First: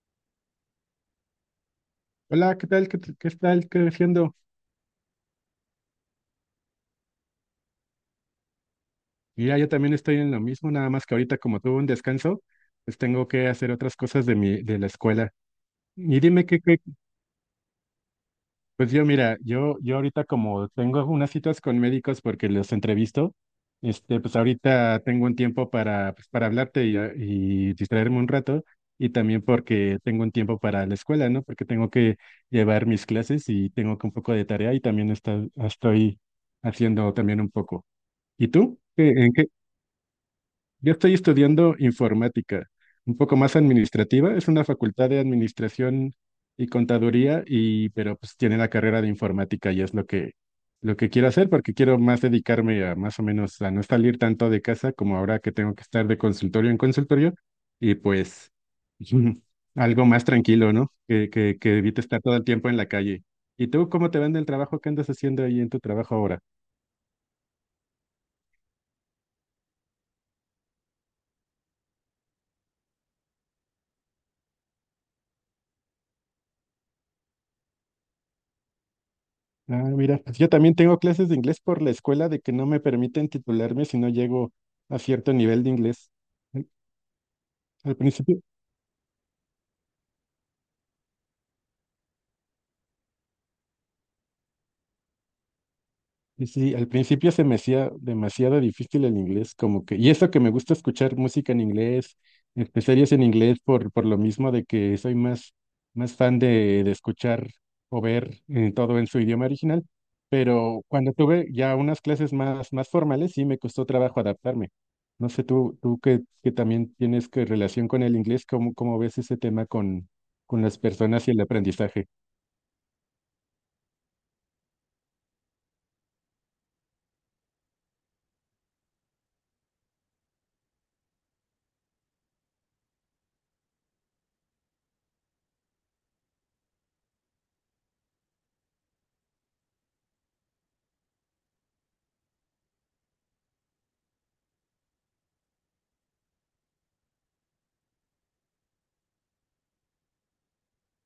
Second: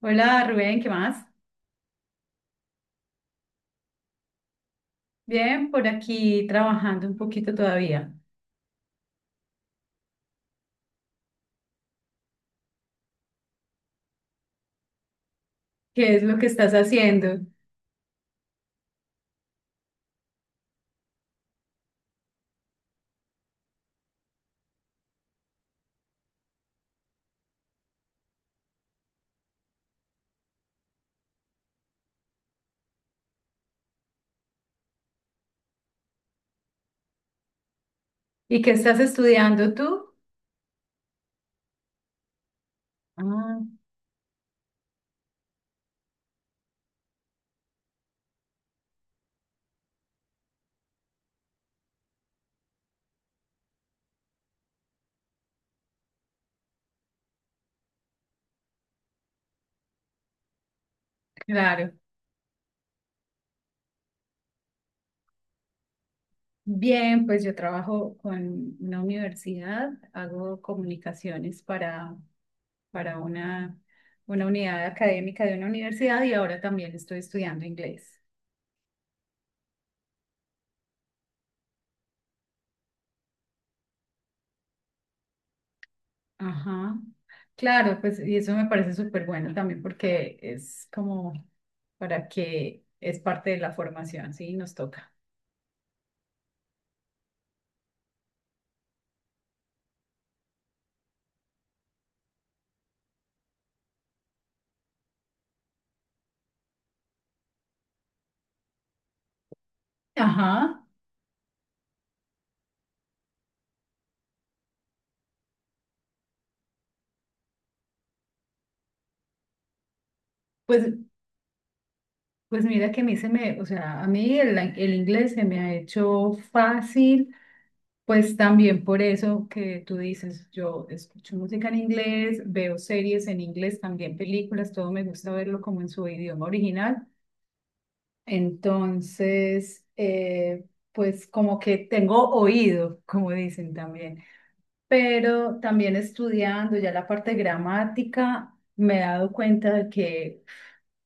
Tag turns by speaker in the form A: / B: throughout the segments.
A: Hola Rubén, ¿qué más?
B: Hola, ¿qué tal? ¿Qué tal creciendo?
A: Bien, por aquí trabajando un poquito todavía.
B: Mira, yo también estoy en lo mismo, nada más que ahorita como tuve un descanso, pues tengo que hacer otras cosas de la escuela.
A: ¿Qué
B: Y
A: es lo que
B: dime qué,
A: estás
B: qué-
A: haciendo?
B: pues yo mira, yo ahorita como tengo unas citas con médicos porque los entrevisto, pues ahorita tengo un tiempo para, pues para hablarte y distraerme un rato, y también porque tengo un tiempo para la escuela, ¿no? Porque tengo que llevar mis clases y tengo que un poco de tarea y también estoy haciendo también un poco. ¿Y
A: ¿Y qué
B: tú?
A: estás
B: ¿En qué?
A: estudiando tú?
B: Yo estoy estudiando informática, un poco más
A: Ah,
B: administrativa. Es una facultad de administración y contaduría, y, pero pues tiene la carrera de informática y es lo que quiero hacer porque quiero más dedicarme a más o menos a no salir tanto de casa como ahora que tengo que estar de consultorio en consultorio y pues algo más tranquilo, ¿no? Que
A: claro.
B: evite estar todo el tiempo en la calle. ¿Y tú cómo te va en el trabajo? ¿Qué andas haciendo ahí en tu trabajo ahora?
A: Bien, pues yo trabajo con una universidad, hago comunicaciones para una unidad académica de una universidad y ahora también estoy estudiando inglés.
B: Ah, mira, pues yo también tengo clases de inglés por la escuela de que no me permiten titularme si no llego a cierto nivel de inglés. Al
A: Ajá.
B: Al
A: Claro, pues y
B: principio,
A: eso me parece súper bueno también porque es como para que es parte de la formación, sí, nos toca.
B: sí, sí, al principio se me hacía demasiado difícil el inglés, como que, y eso que me gusta escuchar música en inglés, series en inglés, por lo mismo de que soy más, más fan de escuchar o ver todo en su idioma original,
A: Ajá,
B: pero cuando tuve ya unas clases más, más formales, sí me costó trabajo adaptarme. No sé, tú que también tienes que relación con el inglés, ¿cómo ves ese tema con las
A: pues,
B: personas y el aprendizaje?
A: pues mira que a mí se me, o sea, a mí el inglés se me ha hecho fácil, pues también por eso que tú dices, yo escucho música en inglés, veo series en inglés, también películas, todo me gusta verlo como en su idioma original. Entonces, pues como que tengo oído, como dicen también, pero también estudiando ya la parte gramática, me he dado cuenta de que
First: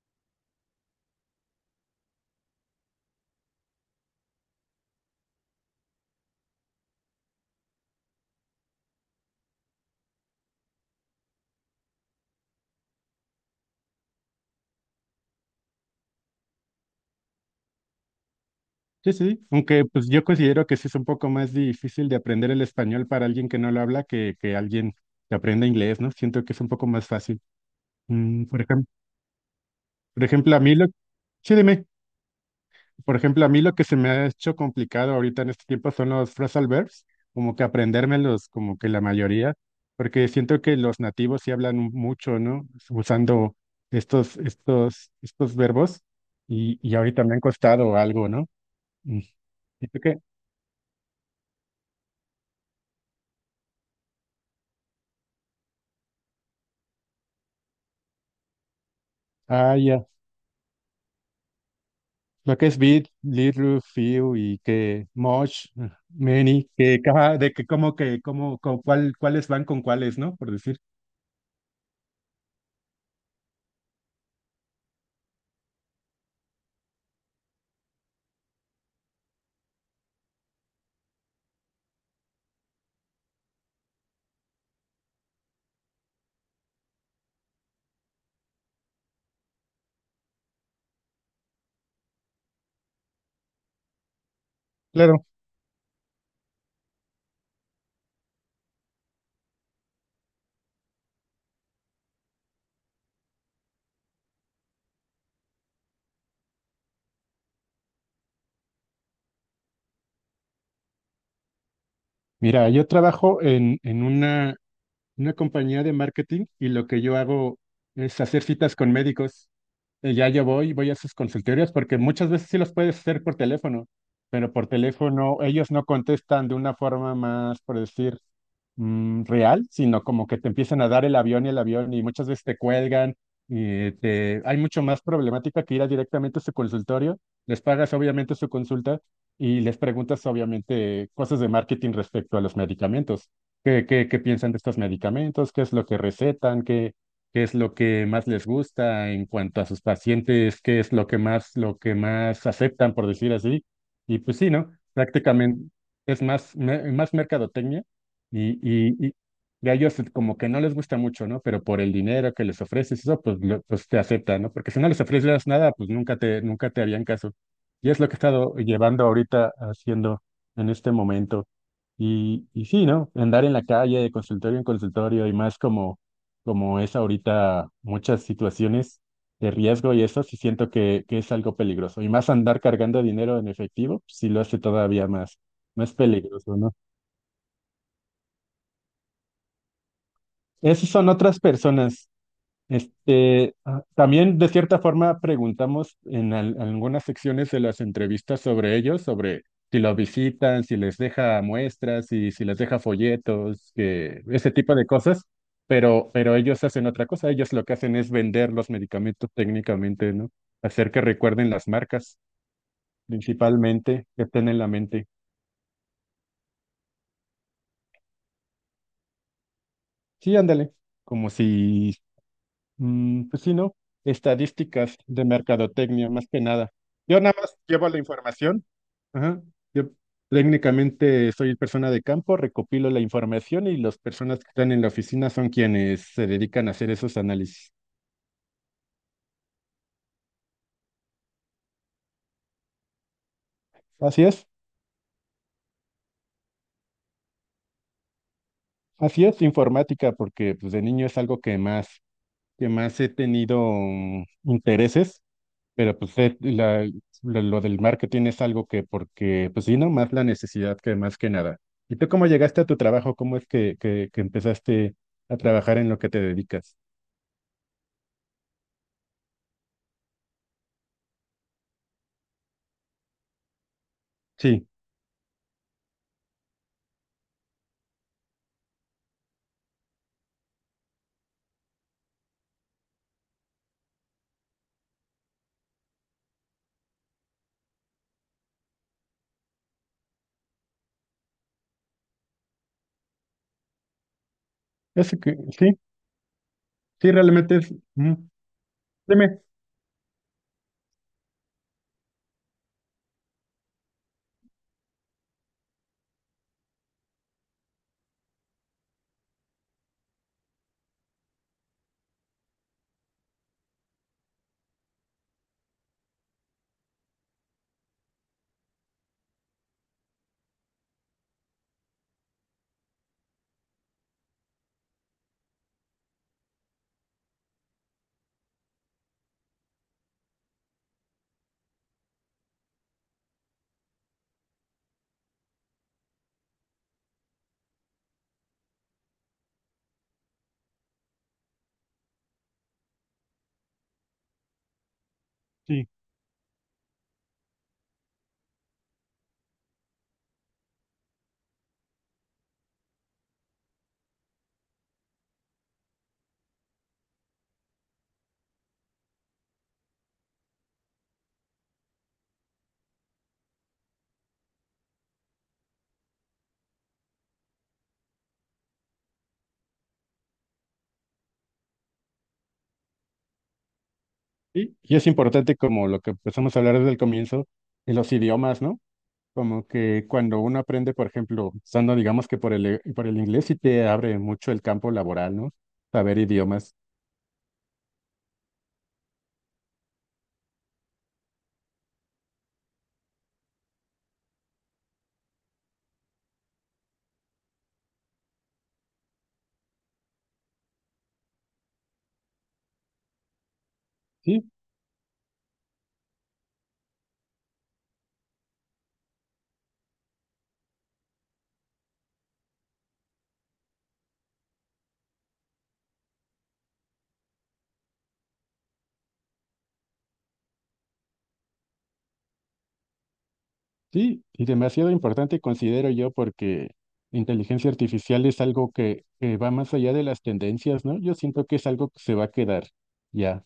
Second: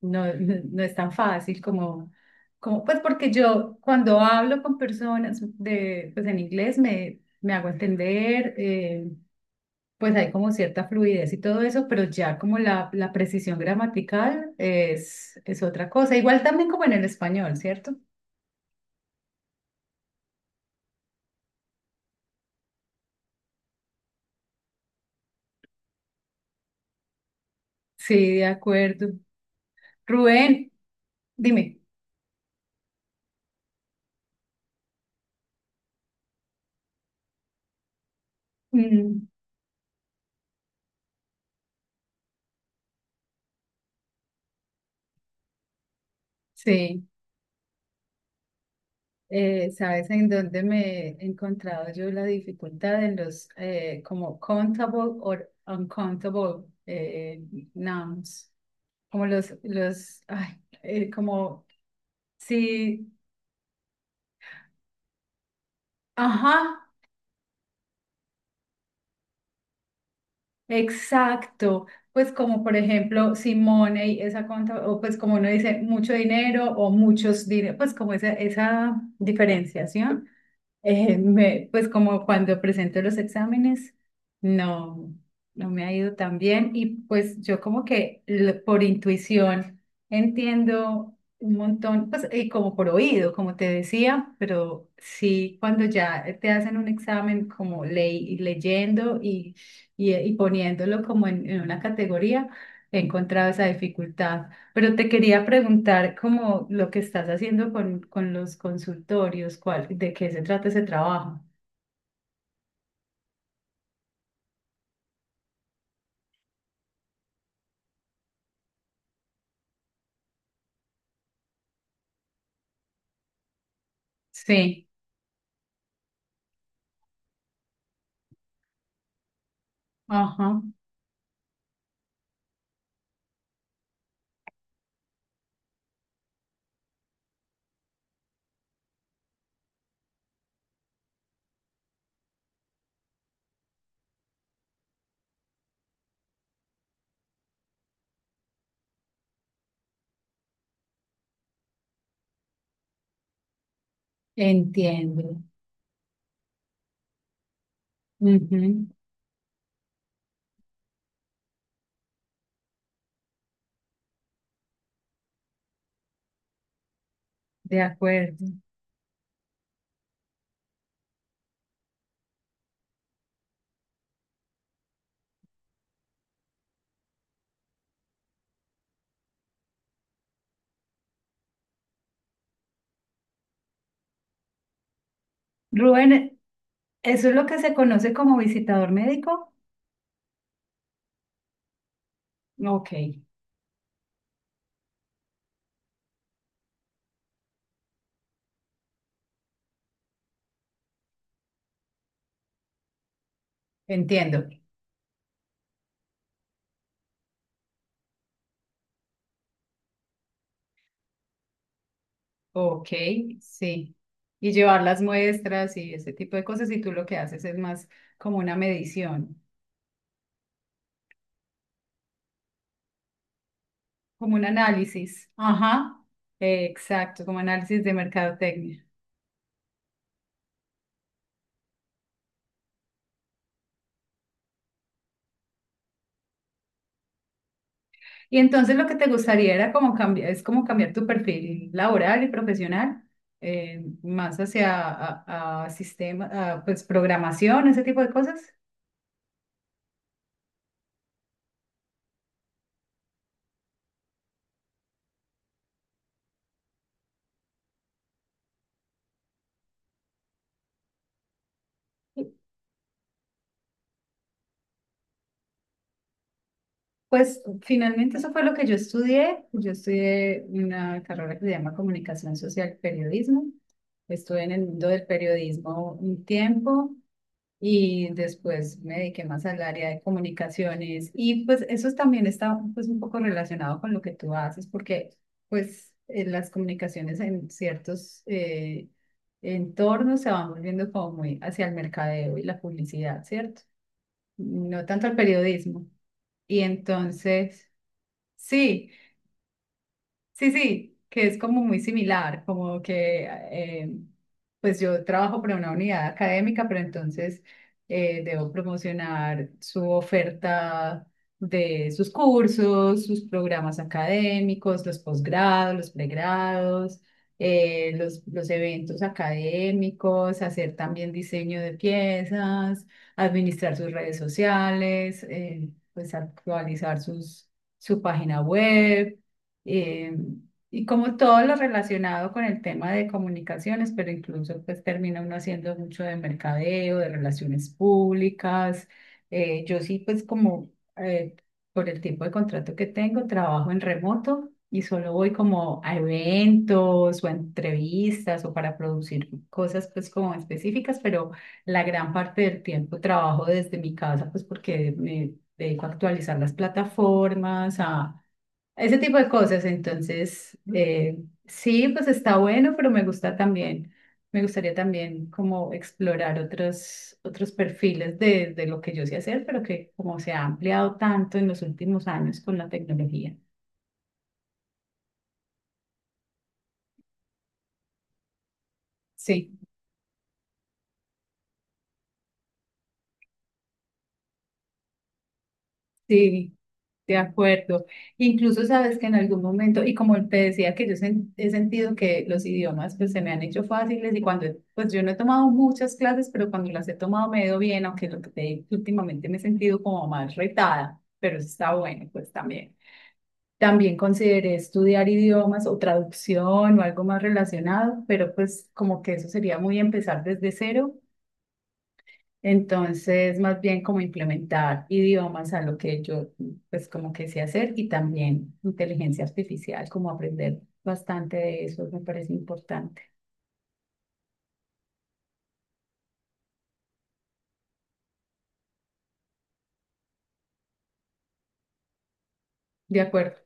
A: no, no, no es tan fácil como, como, pues porque yo cuando hablo con personas de, pues en inglés me, me hago entender, pues hay como cierta fluidez y todo eso, pero ya como la precisión gramatical es otra cosa, igual también como en el español, ¿cierto?
B: Sí, sí, sí. Aunque pues yo considero que sí es un poco más difícil de aprender el español para alguien que no lo habla que alguien que aprenda inglés, ¿no? Siento que es un poco más fácil.
A: Sí,
B: Mm,
A: de
B: por ejemplo,
A: acuerdo.
B: por ejemplo, a
A: Rubén,
B: mí lo, sí,
A: dime.
B: dime, por ejemplo, a mí lo que se me ha hecho complicado ahorita en este tiempo son los phrasal verbs, como que aprendérmelos, como que la
A: Mm,
B: mayoría, porque siento que los nativos sí hablan mucho, ¿no? Usando estos verbos y
A: sí,
B: ahorita me han costado algo, ¿no? Mm, siento
A: ¿sabes
B: que...
A: en dónde me he encontrado yo la dificultad en los como countable o uncountable nouns? Como
B: ah, ya.
A: los, ay, como,
B: Lo que es bit,
A: sí,
B: little, few y que much,
A: ajá,
B: many, que cada, de que, como, con cuál, cuáles van con cuáles, ¿no? Por decir.
A: exacto. Pues como por ejemplo, si money, esa conta, o pues como uno dice mucho dinero o muchos dinero, pues como esa diferenciación. Me- pues como cuando presento los exámenes, no, no me ha ido tan bien y pues yo como que l- por intuición entiendo un montón, pues y como por oído, como te decía, pero
B: Claro.
A: sí cuando ya te hacen un examen como ley, leyendo y poniéndolo como en una categoría, he encontrado esa dificultad. Pero te quería preguntar como lo que estás haciendo con los consultorios, cuál, de qué se trata ese trabajo.
B: Mira, yo trabajo en una compañía de marketing y lo que yo hago es hacer citas con médicos. Ya yo voy, voy a sus consultorios porque muchas veces sí los puedes hacer por teléfono, pero por
A: Sí,
B: teléfono ellos no contestan de una forma más, por decir, mm, real, sino como que te
A: ajá,
B: empiezan a dar el avión y muchas veces te cuelgan y te... hay mucho más problemática que ir a directamente a su consultorio, les pagas obviamente su consulta y les preguntas obviamente cosas de marketing respecto a los medicamentos. ¿Qué piensan de estos medicamentos? ¿Qué es lo que recetan? ¿Qué es lo que más les gusta en cuanto a sus pacientes? ¿Qué es lo que más aceptan, por decir así? Y pues sí, ¿no?
A: entiendo.
B: Prácticamente es más, más mercadotecnia y,
A: Ujú,
B: y, y, y a ellos como que no les gusta mucho, ¿no? Pero por el dinero que les ofreces, eso pues, pues te aceptan, ¿no? Porque si no les ofreces nada, pues nunca te harían caso.
A: de
B: Y es lo que he
A: acuerdo.
B: estado llevando ahorita haciendo en este momento. Y sí, ¿no? Andar en la calle de consultorio en consultorio y más como, como es ahorita muchas situaciones de riesgo y eso sí siento que es algo peligroso. Y más andar cargando dinero en efectivo, sí lo hace todavía más, más
A: Rubén,
B: peligroso, ¿no?
A: ¿eso es lo que se conoce como visitador médico?
B: Esas son otras personas.
A: Ok,
B: Este, ah, también de cierta forma preguntamos en algunas secciones de las entrevistas sobre ellos, sobre si los visitan, si les deja muestras, si les deja folletos, que,
A: entiendo.
B: ese tipo de cosas, pero ellos hacen otra cosa, ellos lo que hacen es vender los medicamentos técnicamente, ¿no? Hacer que recuerden las marcas,
A: Ok, sí.
B: principalmente, que estén
A: Y
B: en la
A: llevar las
B: mente.
A: muestras y ese tipo de cosas, y tú lo que haces es más como una medición,
B: Sí, ándale, como si mm, pues sí, ¿no?
A: como un
B: Estadísticas de
A: análisis. Ajá,
B: mercadotecnia, más que nada. Yo
A: exacto,
B: nada
A: como
B: más
A: análisis
B: llevo
A: de
B: la información.
A: mercadotecnia.
B: Ajá. Yo técnicamente soy persona de campo, recopilo la información y las personas que están en la oficina son quienes se dedican a hacer esos análisis.
A: Y entonces lo que te gustaría era como cambiar, es como cambiar tu perfil laboral y profesional,
B: Así
A: más
B: es,
A: hacia a sistema, a, pues programación, ese tipo de cosas.
B: así es informática, porque pues, de niño es algo que más he tenido mm, intereses. Pero pues lo del marketing es algo que, porque, pues sí, no más la necesidad que más que nada. ¿Y tú cómo llegaste a tu trabajo? ¿Cómo es que empezaste a trabajar en lo que te dedicas?
A: Pues finalmente eso fue lo que yo estudié. Yo estudié una carrera que se llama Comunicación Social Periodismo. Estuve en el
B: Sí,
A: mundo del periodismo un tiempo y después me dediqué más al área de comunicaciones y pues eso también está pues un poco relacionado con lo que tú haces porque pues en las comunicaciones en ciertos entornos se van volviendo como muy hacia el mercadeo y la publicidad, ¿cierto? No tanto al
B: eso que, sí,
A: periodismo. Y
B: sí, realmente
A: entonces,
B: es, mm,
A: sí.
B: dime,
A: Sí, sí, que es como muy similar, como que pues yo trabajo para una unidad académica, pero entonces debo promocionar su oferta de sus cursos, sus programas académicos, los posgrados, los pregrados, los eventos académicos, hacer también diseño de piezas, administrar sus redes sociales, pues actualizar sus, su página web eh, y como todo lo relacionado con el tema de comunicaciones, pero incluso pues termina uno haciendo mucho de mercadeo, de relaciones públicas. Yo sí pues como eh, por el tipo de contrato que tengo, trabajo en remoto y solo voy como
B: sí.
A: a eventos o a entrevistas o para producir cosas pues como específicas, pero la gran parte del tiempo trabajo desde mi casa pues porque me dedico a actualizar las plataformas, a ese tipo de cosas, entonces, sí, pues está bueno, pero me gusta también, me gustaría también como explorar otros, otros perfiles de lo que yo sé hacer, pero que como se ha ampliado tanto en los últimos años con la tecnología.
B: Y es importante como lo que empezamos a hablar desde el comienzo, de los idiomas, ¿no?
A: Sí,
B: Como que cuando uno aprende, por ejemplo, usando, digamos que por el, por el inglés, sí te abre mucho el campo laboral, ¿no? Saber
A: sí.
B: idiomas.
A: De acuerdo. Incluso sabes que en algún momento, y como te decía que yo sen- he sentido que los idiomas pues se me han hecho fáciles y cuando, pues yo no he tomado muchas clases, pero cuando las he tomado me he ido bien, aunque lo que te digo, que últimamente me he sentido como más retada, pero eso está bueno pues también. También
B: Sí,
A: consideré estudiar idiomas o traducción o algo más relacionado, pero pues como que eso sería muy empezar desde cero entonces, más bien como implementar idiomas a lo que yo, pues como que sé hacer y también inteligencia artificial, como aprender bastante de eso, me parece importante.
B: sí, y demasiado importante considero yo porque inteligencia artificial es algo que va más allá de las tendencias, ¿no? Yo siento que es algo que se va a quedar
A: De acuerdo.
B: ya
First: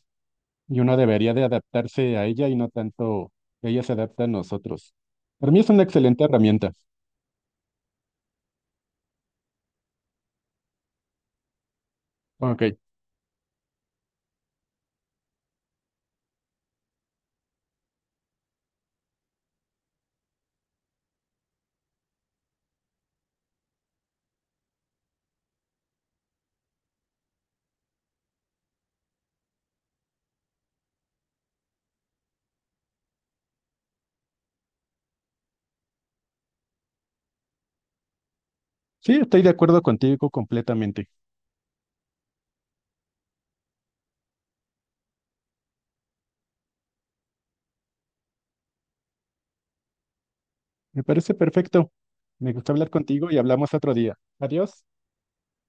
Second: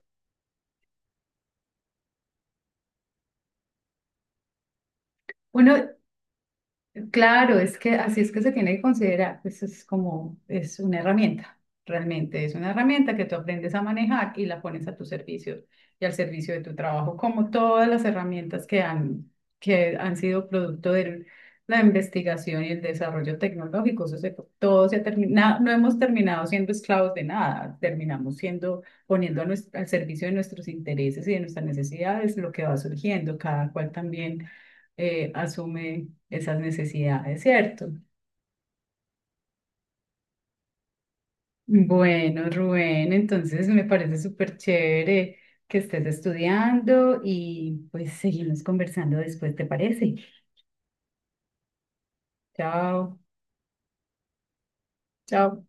B: y uno debería de adaptarse a ella y no tanto que ella se adapta a nosotros. Para mí es una
A: Bueno,
B: excelente herramienta.
A: claro, es que así es que se tiene que considerar, pues es como, es una herramienta, realmente es
B: Ok,
A: una herramienta que tú aprendes a manejar y la pones a tu servicio y al servicio de tu trabajo, como todas las herramientas que han sido producto de la investigación y el desarrollo tecnológico. Eso se- todo se ha terminado, no hemos terminado siendo esclavos de nada, terminamos siendo, poniendo a nues- al servicio de nuestros intereses y de nuestras necesidades lo que va surgiendo, cada cual también asume esas necesidades, ¿cierto?
B: sí, estoy de acuerdo contigo completamente.
A: Bueno, Rubén, entonces me parece súper chévere que estés estudiando y pues seguimos conversando después, ¿te parece?
B: Me parece perfecto. Me gusta hablar
A: Chao.
B: contigo y hablamos otro día. Adiós.
A: Chao.